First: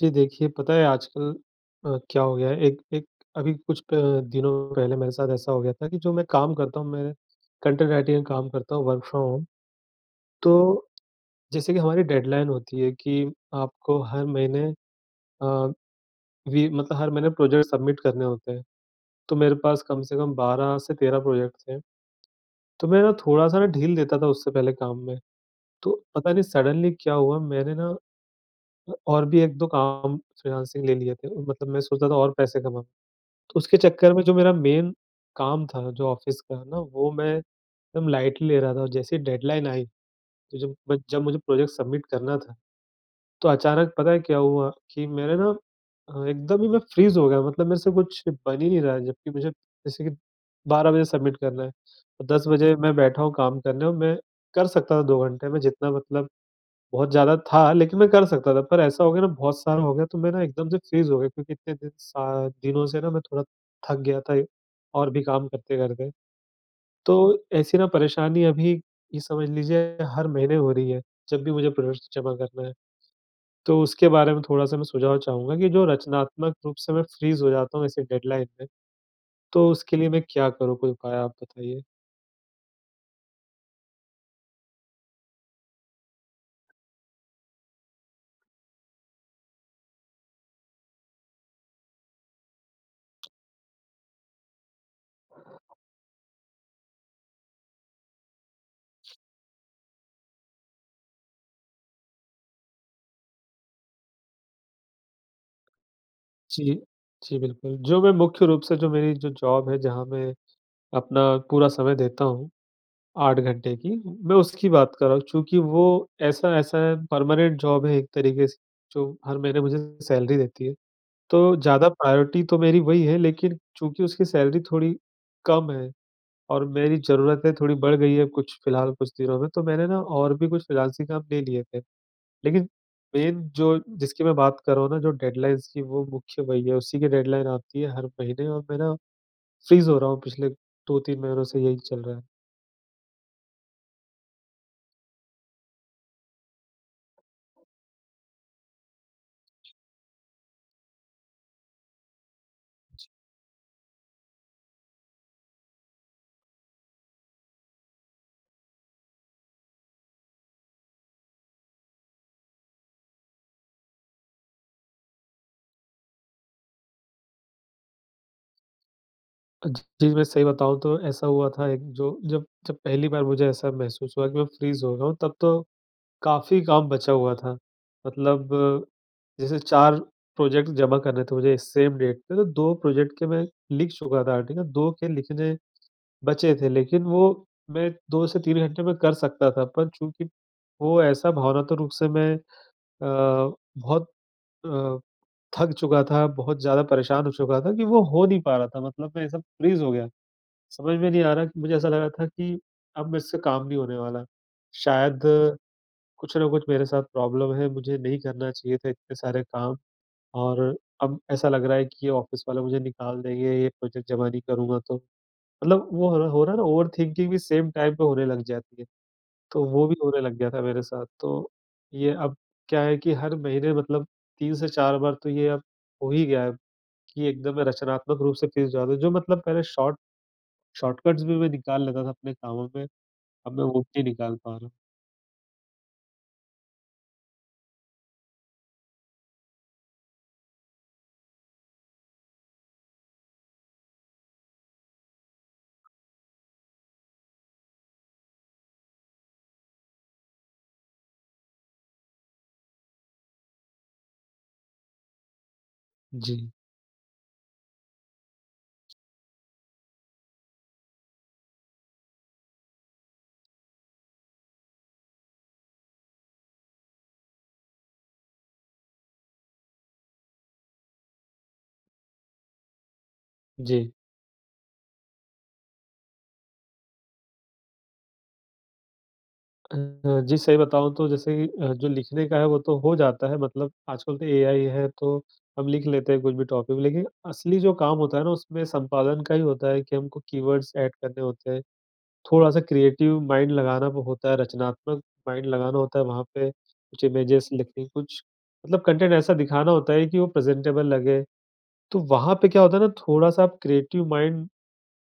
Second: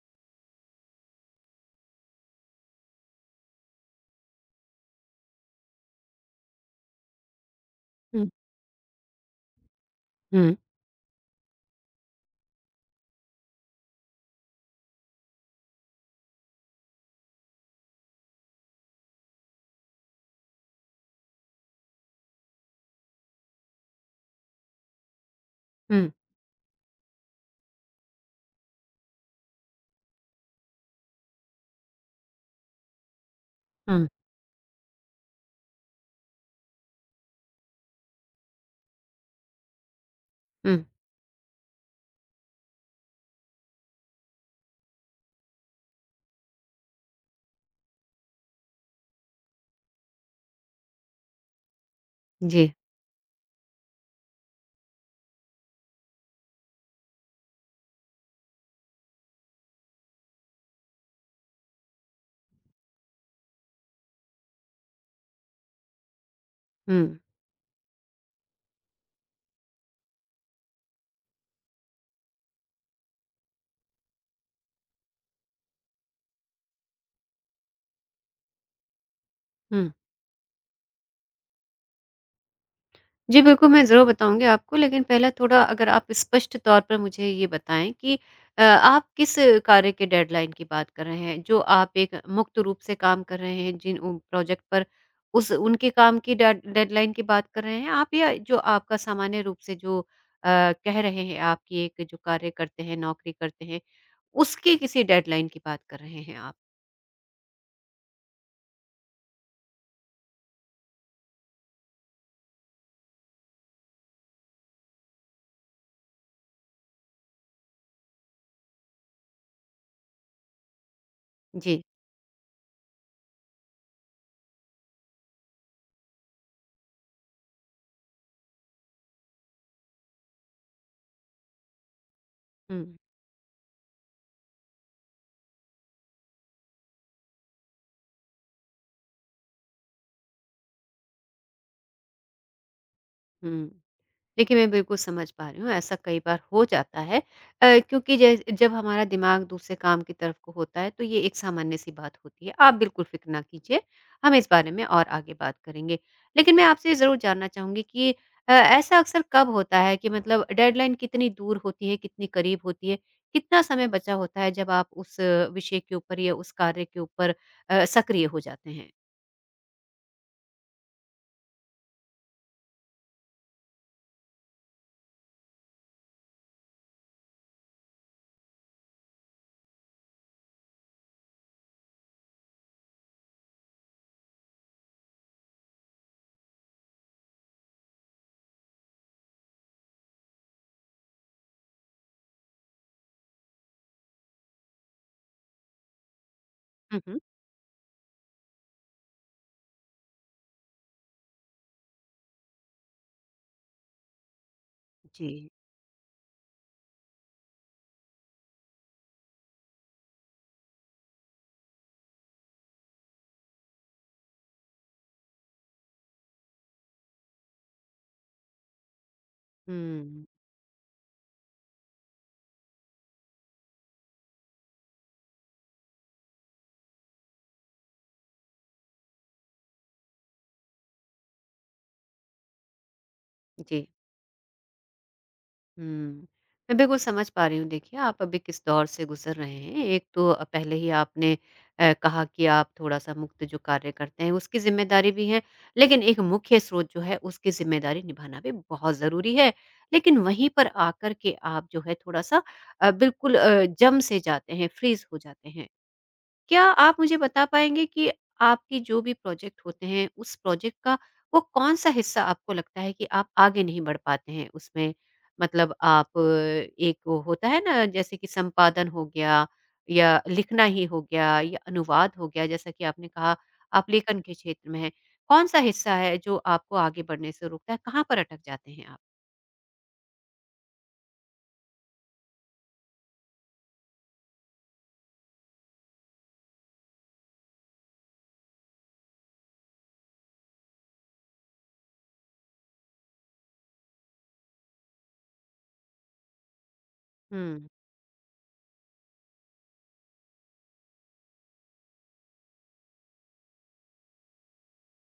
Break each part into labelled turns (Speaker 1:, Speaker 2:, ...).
Speaker 1: जी, देखिए पता है आजकल क्या हो गया है एक एक। अभी कुछ प दिनों पहले मेरे साथ ऐसा हो गया था कि जो मैं काम करता हूँ, मैं कंटेंट राइटिंग
Speaker 2: हुँ,
Speaker 1: का काम करता हूँ, वर्क फ्रॉम होम।
Speaker 2: हुँ,
Speaker 1: तो जैसे कि हमारी डेडलाइन होती है कि आपको हर महीने, अ, वी मतलब हर महीने प्रोजेक्ट सबमिट करने होते हैं। तो मेरे पास कम से कम 12 से 13 प्रोजेक्ट थे। तो मैं ना थोड़ा-सा ना ढील देता था उससे पहले काम में। तो
Speaker 2: हुँ,
Speaker 1: पता नहीं सडनली क्या हुआ, मैंने ना और भी 1-2 काम फ्रीलांसिंग ले लिए थे। मतलब मैं सोचता था और पैसे कमाऊँ। तो उसके
Speaker 2: हुँ,
Speaker 1: चक्कर में जो मेरा मेन काम था, जो ऑफ़िस का ना, वो मैं एकदम लाइटली ले रहा था और जैसे ही डेडलाइन आई, तो
Speaker 2: हुँ,
Speaker 1: जब मुझे प्रोजेक्ट सबमिट करना था, तो अचानक पता है क्या हुआ कि मेरे ना एकदम ही मैं फ्रीज़ हो गया। मतलब मेरे से कुछ बन ही नहीं रहा है, जबकि मुझे जैसे कि 12 बजे सबमिट करना है, तो 10
Speaker 2: जी,
Speaker 1: बजे मैं बैठा हूँ काम करने और मैं कर सकता था 2 घंटे में जितना, मतलब बहुत ज़्यादा था, लेकिन मैं कर सकता था। पर ऐसा हो गया ना, बहुत सारा हो गया तो मैं ना एकदम से फ्रीज़ हो गया क्योंकि इतने दिन सा दिनों से ना मैं थोड़ा थक गया था और भी काम करते-करते। तो
Speaker 2: हुँ,
Speaker 1: ऐसी ना परेशानी अभी ये समझ लीजिए हर महीने हो रही है, जब भी मुझे प्रोजेक्ट्स जमा करना है। तो उसके बारे में थोड़ा-सा मैं सुझाव चाहूँगा कि जो रचनात्मक रूप से मैं फ्रीज़ हो जाता हूँ ऐसी डेडलाइन में, तो
Speaker 2: हुँ।
Speaker 1: उसके लिए मैं क्या करूँ? कोई उपाय आप बताइए?
Speaker 2: जी, बिल्कुल, मैं ज़रूर बताऊँगी आपको, लेकिन पहले थोड़ा अगर आप स्पष्ट तौर पर मुझे ये बताएँ कि आप किस कार्य के डेडलाइन की बात कर रहे हैं? जो आप एक मुक्त रूप से काम कर रहे हैं जिन प्रोजेक्ट पर, उस उनके काम की डेडलाइन की बात कर रहे हैं आप या जो आपका सामान्य रूप से जो कह रहे हैं आप कि एक जो कार्य करते हैं, नौकरी करते हैं, उसकी किसी डेडलाइन की बात कर रहे हैं आप?
Speaker 1: जी। जी, बिल्कुल। जो मैं मुख्य रूप से जो मेरी जो जॉब है, जहाँ मैं अपना पूरा समय देता हूँ 8 घंटे की, मैं उसकी बात कर रहा हूँ, चूँकि वो ऐसा ऐसा परमानेंट जॉब है एक तरीके से, जो हर महीने मुझे सैलरी देती है। तो
Speaker 2: जी,
Speaker 1: ज़्यादा प्रायोरिटी तो मेरी वही है, लेकिन चूँकि उसकी सैलरी थोड़ी कम है और मेरी ज़रूरतें थोड़ी बढ़ गई है कुछ फिलहाल कुछ दिनों में, तो मैंने ना और भी कुछ फ्रीलांसिंग काम ले लिए थे। लेकिन
Speaker 2: हुँ,
Speaker 1: मेन जो जिसकी मैं बात कर रहा हूँ ना, जो डेडलाइन्स की, वो मुख्य वही है, उसी की डेडलाइन आती है हर महीने और मैं ना फ्रीज़ हो रहा हूँ। पिछले 2-3 महीनों से यही चल रहा है।
Speaker 2: हुँ। देखिए, मैं बिल्कुल समझ पा रही हूँ, ऐसा कई बार हो जाता है क्योंकि जैस जब हमारा दिमाग दूसरे काम की तरफ को होता है, तो ये एक सामान्य-सी बात होती है। आप बिल्कुल फ़िक्र ना कीजिए, हम इस बारे में और आगे बात करेंगे। लेकिन मैं आपसे ये ज़रूर जानना चाहूँगी कि ऐसा अक्सर कब होता है कि मतलब डेडलाइन कितनी दूर होती है, कितनी करीब होती है? कितना समय बचा होता है जब आप उस विषय के ऊपर या उस कार्य के ऊपर सक्रिय हो जाते हैं?
Speaker 1: जी, मैं सही बताऊँ तो ऐसा हुआ था, एक जो जब जब पहली बार मुझे ऐसा महसूस हुआ कि मैं फ्रीज़ हो रहा हूँ, तब तो काफ़ी काम बचा हुआ था। मतलब जैसे 4 प्रोजेक्ट जमा करने थे मुझे सेम डेट पे, तो 2 प्रोजेक्ट के मैं लिख चुका था आर्टिकल, 2 के लिखने बचे थे, लेकिन वो मैं 2 से 3 घंटे में कर सकता था, पर चूँकि वो ऐसा भावनात्मक रूप से मैं अ, बहुत अ, थक चुका था, बहुत ज़्यादा
Speaker 2: हुँ, हुँ।
Speaker 1: परेशान हो चुका था कि वो हो नहीं पा रहा था। मतलब मैं ऐसा फ्रीज़ हो गया, समझ में नहीं आ रहा कि मुझे ऐसा लगा था कि अब मुझसे काम नहीं होने वाला। शायद
Speaker 2: जी।
Speaker 1: कुछ ना कुछ मेरे साथ प्रॉब्लम है, मुझे नहीं करना चाहिए था इतने सारे काम और अब ऐसा लग रहा है कि ये ऑफ़िस वाले मुझे निकाल देंगे, ये प्रोजेक्ट जमा नहीं करूँगा तो। मतलब वो हो रहा है ना, ओवरथिंकिंग भी सेम टाइम पे होने लग जाती है, तो वो भी होने
Speaker 2: हुँ,
Speaker 1: लग गया था मेरे साथ। तो ये अब क्या है कि हर महीने मतलब 3 से 4 बार तो ये अब हो ही गया है कि एकदम रचनात्मक रूप से फीस जाता है, जो मतलब पहले शॉर्टकट्स भी मैं निकाल लेता था अपने कामों में, अब मैं वो
Speaker 2: जी।
Speaker 1: भी नहीं निकाल पा रहा हूँ।
Speaker 2: हुँ। मैं बिल्कुल समझ पा रही हूँ देखिए आप अभी किस दौर से गुज़र रहे हैं। एक तो पहले ही आपने कहा कि आप थोड़ा-सा मुक्त जो कार्य करते हैं उसकी ज़िम्मेदारी भी है, लेकिन एक मुख्य स्रोत जो है उसकी ज़िम्मेदारी निभाना भी बहुत ज़रूरी है। लेकिन वहीं पर आकर के आप जो है थोड़ा-सा बिल्कुल जम से जाते हैं, फ्रीज़ हो जाते हैं।
Speaker 1: जी,
Speaker 2: क्या आप मुझे बता पाएँगे कि आपके जो भी प्रोजेक्ट होते हैं, उस प्रोजेक्ट का वो कौन-सा हिस्सा आपको लगता है कि आप आगे नहीं बढ़ पाते हैं उसमें? मतलब आप एक वो होता है ना जैसे कि संपादन हो गया या लिखना ही हो गया या अनुवाद हो गया जैसा कि आपने कहा
Speaker 1: जी।
Speaker 2: आप लेखन के क्षेत्र में हैं। कौन-सा हिस्सा है जो आपको आगे बढ़ने से रोकता है? कहाँ पर अटक जाते हैं आप?
Speaker 1: अ, जी सही बताऊँ तो जैसे कि जो लिखने का है वो तो हो जाता है, मतलब आजकल तो एआई है, तो हम लिख लेते हैं कुछ भी टॉपिक, लेकिन असली जो काम होता है ना उसमें संपादन का ही होता है कि हमको कीवर्ड्स ऐड करने होते हैं। थोड़ा-सा क्रिएटिव माइंड लगाना वो होता है, रचनात्मक माइंड लगाना होता है वहाँ पे, कुछ इमेजेस
Speaker 2: हुँ,
Speaker 1: लिखनी, कुछ मतलब कंटेंट ऐसा दिखाना होता है कि वो प्रेज़ेंटेबल लगे। तो वहाँ पे क्या होता है ना, थोड़ा-सा आप क्रिएटिव माइंड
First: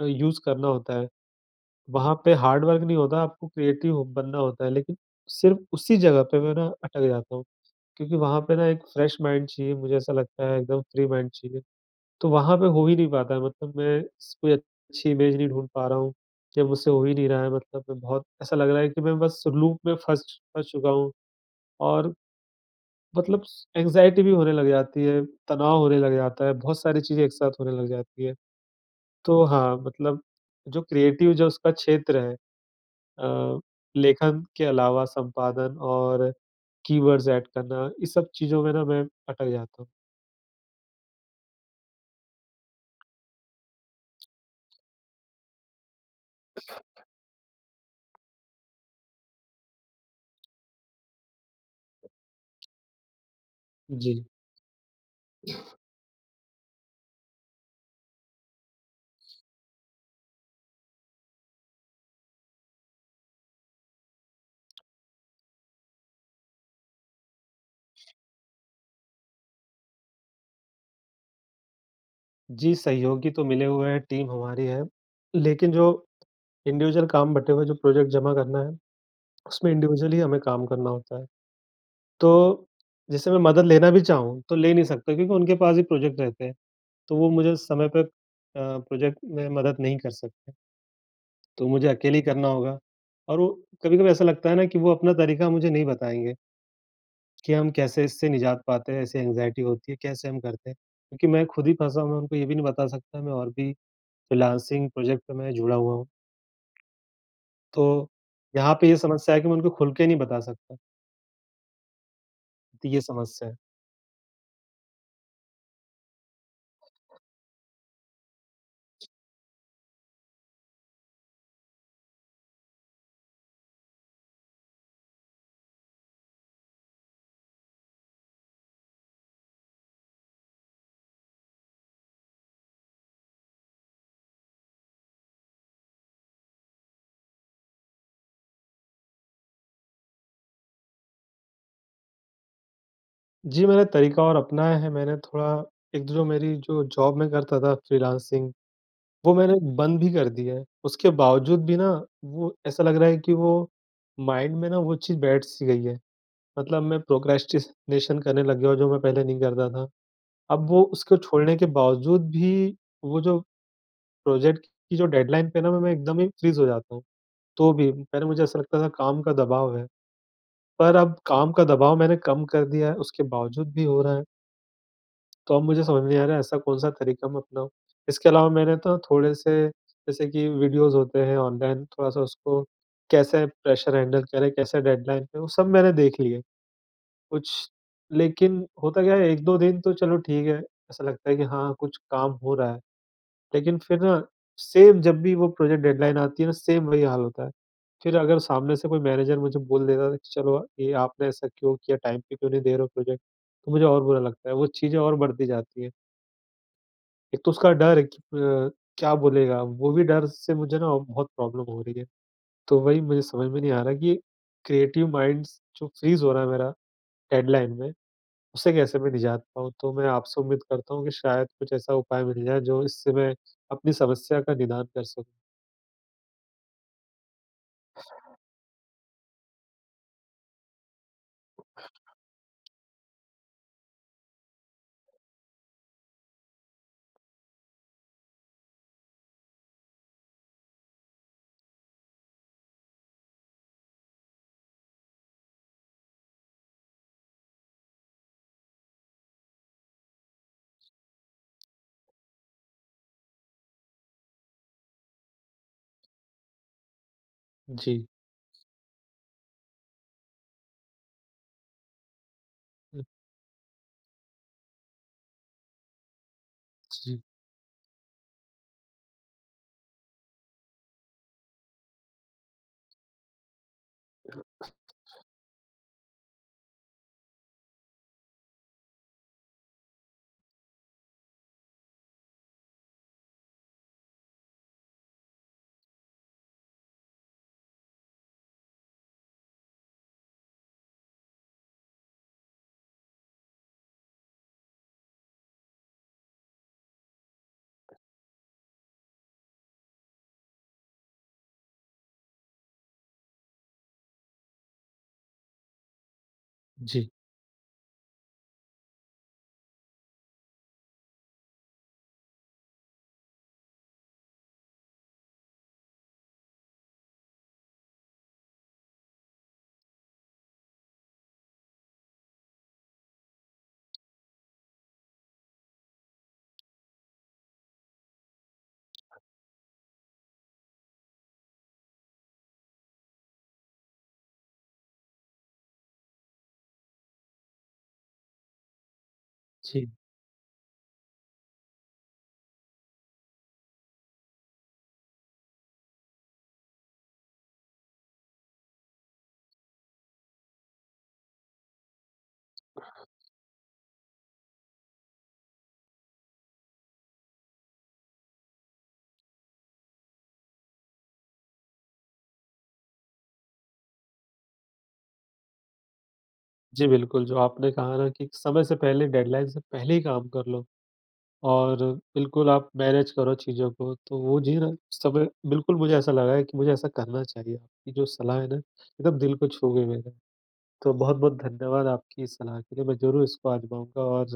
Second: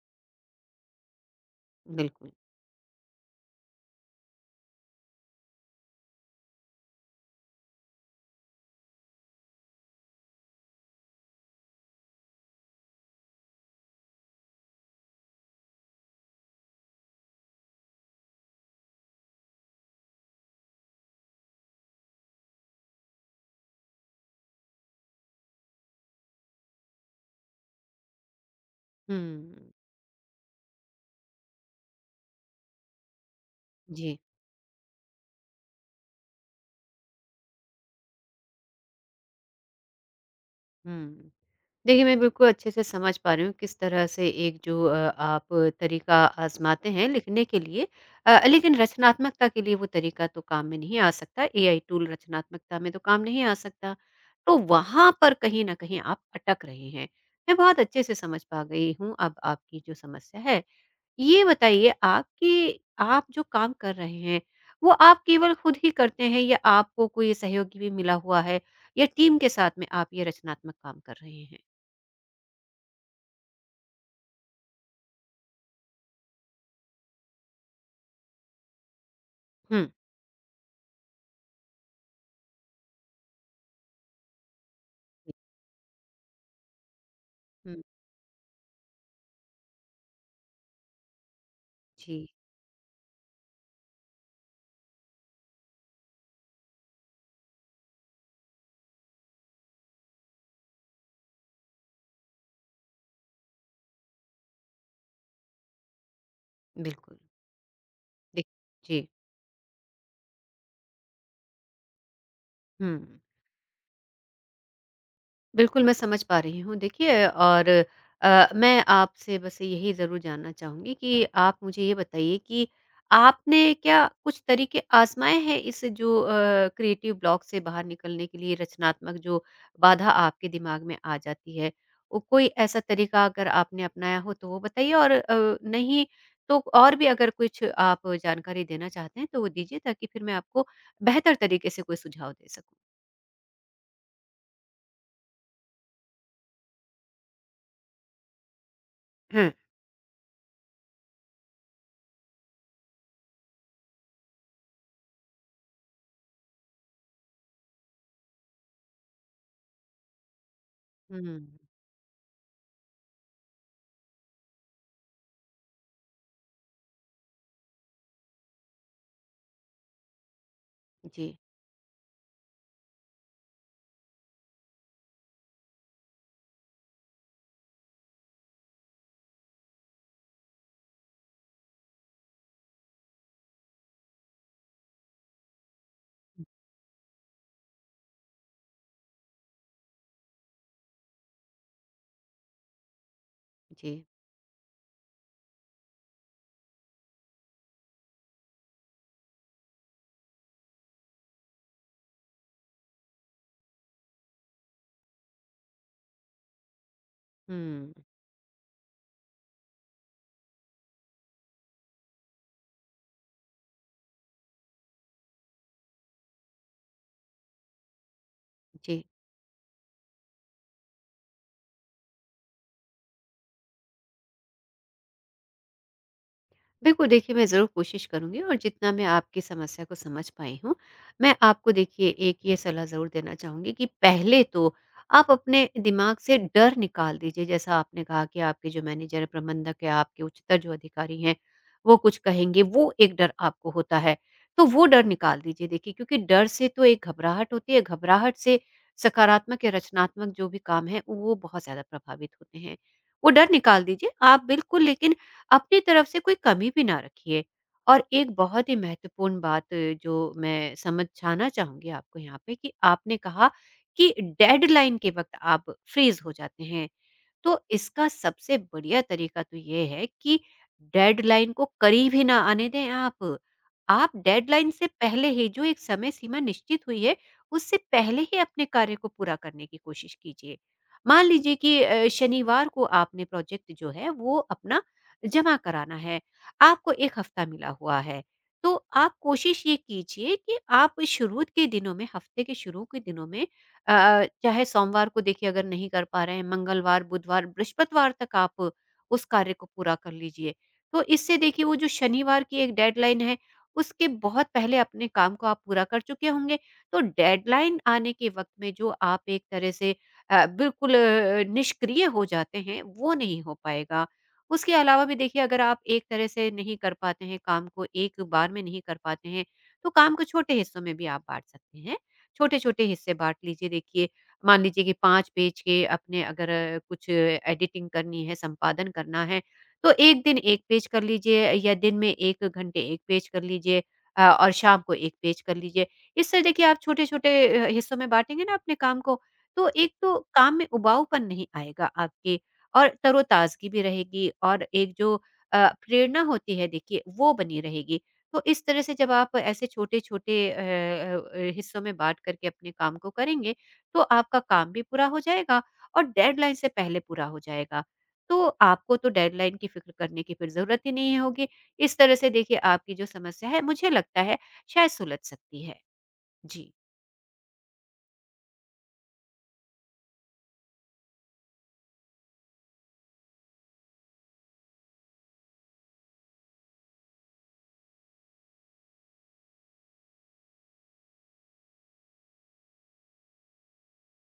Speaker 1: यूज़ करना होता है। वहाँ
Speaker 2: बिल्कुल।
Speaker 1: पे हार्ड वर्क नहीं होता, आपको क्रिएटिव हो बनना होता है, लेकिन सिर्फ़ उसी जगह पे मैं ना अटक जाता हूँ, क्योंकि वहाँ पे ना एक फ्रेश माइंड चाहिए, मुझे ऐसा लगता है एकदम फ्री माइंड चाहिए। तो वहाँ पे हो ही नहीं पाता है, मतलब मैं स कोई अच्छी इमेज नहीं ढूँढ पा रहा हूँ, या मुझसे हो ही नहीं रहा है, मतलब मैं बहुत, ऐसा लग रहा है कि मैं बस लूप में फँस फँस चुका हूँ और मतलब स एंग्ज़ायटी भी होने लग जाती है, तनाव होने लग जाता है, बहुत सारी चीज़ें एक साथ होने लग जाती है। तो
Speaker 2: हुँ,
Speaker 1: हाँ, मतलब जो क्रिएटिव जो उसका क्षेत्र है, अ,
Speaker 2: जी।
Speaker 1: लेखन के अलावा संपादन और कीवर्ड्स ऐड करना, इस सब चीज़ों में ना मैं अटक जाता हूँ।
Speaker 2: हुँ। देखिए, मैं बिल्कुल अच्छे से समझ पा रही हूँ किस तरह से एक जो आप तरीका आज़माते हैं लिखने के लिए लेकिन रचनात्मकता के लिए वो तरीका तो काम में नहीं आ सकता, एआई टूल रचनात्मकता में तो काम नहीं आ सकता।
Speaker 1: जी।
Speaker 2: तो वहाँ पर कहीं न कहीं आप अटक रहे हैं। मैं बहुत अच्छे से समझ पा गई हूँ अब आपकी जो समस्या है। ये बताइए आप कि आप जो काम कर रहे हैं, वो आप केवल खुद ही करते हैं या आपको कोई सहयोगी भी मिला हुआ है या टीम के साथ में आप ये रचनात्मक काम कर रहे हैं?
Speaker 1: जी, सहयोगी तो मिले हुए हैं, टीम हमारी है, लेकिन जो इंडिविजुअल काम बँटे हुए हैं, जो प्रोजेक्ट जमा करना है, उसमें
Speaker 2: हुँ।
Speaker 1: इंडिविजुअली हमें काम करना होता है। तो जैसे मैं मदद लेना भी चाहूँ, तो ले नहीं सकता क्योंकि उनके पास ही प्रोजेक्ट रहते हैं। तो वो मुझे
Speaker 2: हुँ,
Speaker 1: समय पे प्रोजेक्ट में मदद नहीं कर सकते, तो मुझे अकेले ही
Speaker 2: जी,
Speaker 1: करना होगा और वो कभी-कभी ऐसा लगता है ना कि वो अपना तरीका मुझे नहीं बताएँगे। कि हम कैसे इससे निजात पाते हैं, ऐसे एंग्ज़ायटी होती है, कैसे हम करते हैं? क्योंकि मैं खुद ही फँसा हूँ, मैं उनको ये भी नहीं बता सकता, मैं और भी फ्रीलांसिंग प्रोजेक्ट पे मैं जुड़ा हुआ हूँ।
Speaker 2: बिल्कुल।
Speaker 1: तो
Speaker 2: दे
Speaker 1: यहाँ पे ये
Speaker 2: जी,
Speaker 1: समस्या है कि मैं उनको खुल के नहीं बता सकता, तो ये
Speaker 2: हुँ।
Speaker 1: समस्या है।
Speaker 2: बिल्कुल, मैं समझ पा रही हूँ। देखिए और मैं आपसे बस यही ज़रूर जानना चाहूँगी कि आप मुझे ये बताइए कि आपने क्या कुछ तरीके आज़माए हैं इस जो क्रिएटिव ब्लॉक से बाहर निकलने के लिए रचनात्मक जो बाधा आपके दिमाग में आ जाती है? ओ कोई ऐसा तरीका अगर आपने अपनाया हो तो वो बताइए और नहीं तो और भी अगर कुछ आप जानकारी देना चाहते हैं तो वो दीजिए ताकि फिर मैं आपको बेहतर तरीके से कोई सुझाव दे सकूँ।
Speaker 1: जी, मैंने तरीका और अपनाया है, मैंने थोड़ा एक जो मेरी जो जॉब मैं करता था फ्रीलांसिंग, वो
Speaker 2: हुँ।
Speaker 1: मैंने बंद भी कर दी है। उसके बावजूद भी ना, वो ऐसा लग रहा है कि वो माइंड में ना वो चीज़ बैठ सी गई है। मतलब मैं प्रोक्रेस्टिनेशन करने लग गया हूँ, जो मैं पहले नहीं करता था। अब वो उसको
Speaker 2: हुँ,
Speaker 1: छोड़ने के बावजूद भी वो जो प्रोजेक्ट की जो डेडलाइन पे ना मैं एकदम ही फ्रीज़ हो जाता हूँ। तो भी पहले मुझे ऐसा लगता था काम का दबाव है, पर अब
Speaker 2: जी,
Speaker 1: काम का दबाव मैंने कम कर दिया है, उसके बावजूद भी हो रहा है। तो अब मुझे समझ नहीं आ रहा है ऐसा कौन-सा तरीका मैं अपनाऊँ? इसके अलावा मैंने तो थोड़े से जैसे कि वीडियोज़ होते हैं ऑनलाइन, थोड़ा-सा उसको कैसे प्रेशर हैंडल करें, कैसे डेडलाइन पे, वो सब मैंने देख लिए। कुछ लेकिन होता क्या है 1-2 दिन तो चलो ठीक है, ऐसा लगता है कि हाँ, कुछ काम हो रहा है। लेकिन फिर
Speaker 2: जी।
Speaker 1: ना सेम जब भी वो प्रोजेक्ट डेडलाइन आती है ना, सेम वही हाल होता है। फिर अगर सामने से कोई मैनेजर मुझे बोल देता था कि चलो ये आपने ऐसा क्यों किया, टाइम पे क्यों नहीं दे रहे हो प्रोजेक्ट, तो मुझे और बुरा लगता है। वो चीज़ें और बढ़ती जाती हैं। एक तो उसका
Speaker 2: हुँ,
Speaker 1: डर है कि क्या बोलेगा? वो भी डर से मुझे ना बहुत प्रॉब्लम हो रही है। तो वही मुझे समझ में नहीं आ रहा कि क्रिएटिव माइंड्स जो फ्रीज़ हो रहा है मेरा डेडलाइन में, उसे कैसे
Speaker 2: जी।
Speaker 1: मैं निजात पाऊँ? तो मैं आपसे उम्मीद करता हूँ कि शायद कुछ ऐसा उपाय मिल जाए जो इससे मैं अपनी समस्या का निदान कर सकूँ।
Speaker 2: बिल्कुल, देखिए मैं ज़रूर कोशिश करूँगी और जितना मैं आपकी समस्या को समझ पाई हूँ, मैं आपको देखिए एक ये सलाह ज़रूर देना चाहूँगी कि पहले तो आप अपने दिमाग से डर निकाल दीजिए। जैसा आपने कहा कि आपके जो मैनेजर है, प्रबंधक है, आपके उच्चतर जो अधिकारी हैं, वो कुछ कहेंगे, वो एक डर आपको होता है। तो वो डर निकाल दीजिए देखिए क्योंकि डर से तो एक घबराहट होती है, घबराहट से सकारात्मक या रचनात्मक जो भी काम है, वो बहुत ज़्यादा प्रभावित होते हैं। वो डर निकाल दीजिए। आप बिल्कुल लेकिन अपनी तरफ से कोई कमी भी ना रखिए। और
Speaker 1: जी।
Speaker 2: एक बहुत ही महत्वपूर्ण बात जो मैं समझाना चाहूँगी आपको यहाँ पे कि
Speaker 1: अ,
Speaker 2: आपने कहा कि डेडलाइन के वक़्त आप फ्रीज़ हो जाते हैं।
Speaker 1: जी,
Speaker 2: तो इसका सबसे बढ़िया तरीका तो ये है कि डेडलाइन को करीब ही ना आने दें आप। आप डेडलाइन से पहले ही जो एक समय सीमा निश्चित हुई है, उससे पहले ही अपने कार्य को पूरा करने की कोशिश कीजिए। मान लीजिए कि शनिवार को आपने प्रोजेक्ट जो है वो अपना जमा कराना है, आपको 1 हफ्ता मिला हुआ है। तो आप कोशिश ये कीजिए कि आप शुरू के दिनों में हफ्ते के शुरू के दिनों में चाहे सोमवार को देखिए अगर नहीं कर पा रहे हैं, मंगलवार, बुधवार, बृहस्पतिवार तक आप उस कार्य को पूरा कर लीजिए। तो इससे देखिए वो जो शनिवार की एक डेडलाइन है, उसके बहुत पहले अपने काम को आप पूरा कर चुके होंगे। तो
Speaker 1: जी,
Speaker 2: डेडलाइन आने के वक़्त में जो आप एक तरह से बिल्कुल निष्क्रिय हो जाते हैं, वो नहीं हो पाएगा। उसके अलावा भी देखिए अगर आप एक तरह से नहीं कर पाते हैं काम को, एक बार में नहीं कर पाते हैं, तो काम को छोटे हिस्सों में भी आप बाँट सकते हैं। छोटे-छोटे हिस्से बाँट लीजिए देखिए, मान लीजिए कि 5 पेज के अपने अगर कुछ एडिटिंग करनी है, संपादन करना है, तो एक दिन 1 पेज कर लीजिए या दिन में 1 घंटे 1 पेज कर लीजिए और शाम को 1 पेज कर लीजिए। इससे देखिए आप छोटे-छोटे हिस्सों में बाँटेंगे ना अपने काम को, तो
Speaker 1: जी।
Speaker 2: एक तो काम में उबाऊपन नहीं आएगा आपके और तरोताज़गी भी रहेगी और एक जो प्रेरणा होती है देखिए, वो बनी रहेगी। तो इस तरह से जब आप ऐसे छोटे-छोटे हिस्सों में बाँट करके अपने काम को करेंगे, तो आपका काम भी पूरा हो जाएगा और डेडलाइन से पहले पूरा हो जाएगा। तो आपको तो डेडलाइन की फ़िक्र करने की फिर ज़रूरत ही नहीं होगी। इस तरह से देखिए आपकी जो समस्या है, मुझे लगता है शायद सुलझ सकती है। जी।
Speaker 1: जी, बिल्कुल, जो आपने कहा ना कि समय से पहले डेडलाइन से पहले ही काम कर लो और बिल्कुल आप मैनेज करो चीज़ों को, तो वो जी ना समय बिल्कुल मुझे ऐसा लगा है कि मुझे ऐसा करना चाहिए। आपकी जो सलाह है ना, एकदम दिल को छू गई मेरे। तो बहुत-बहुत धन्यवाद आपकी इस सलाह के लिए, मैं ज़रूर इसको आज़माऊँगा और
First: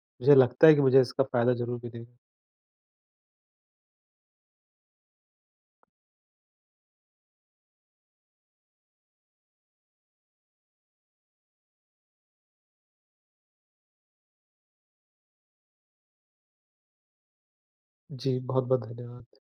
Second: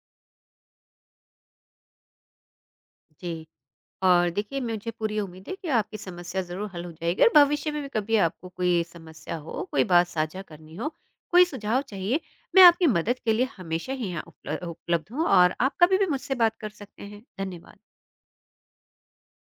Speaker 1: मुझे लगता है कि मुझे इसका फ़ायदा ज़रूर मिलेगा।
Speaker 2: जी। और देखिए मुझे पूरी उम्मीद है कि आपकी समस्या ज़रूर हल हो जाएगी और भविष्य में भी कभी आपको कोई समस्या हो, कोई बात साझा करनी हो, कोई सुझाव चाहिए, मैं आपकी मदद के लिए हमेशा ही यहाँ उपलब्ध हूँ और आप कभी भी मुझसे बात कर सकते हैं। धन्यवाद।
Speaker 1: जी, बहुत-बहुत धन्यवाद।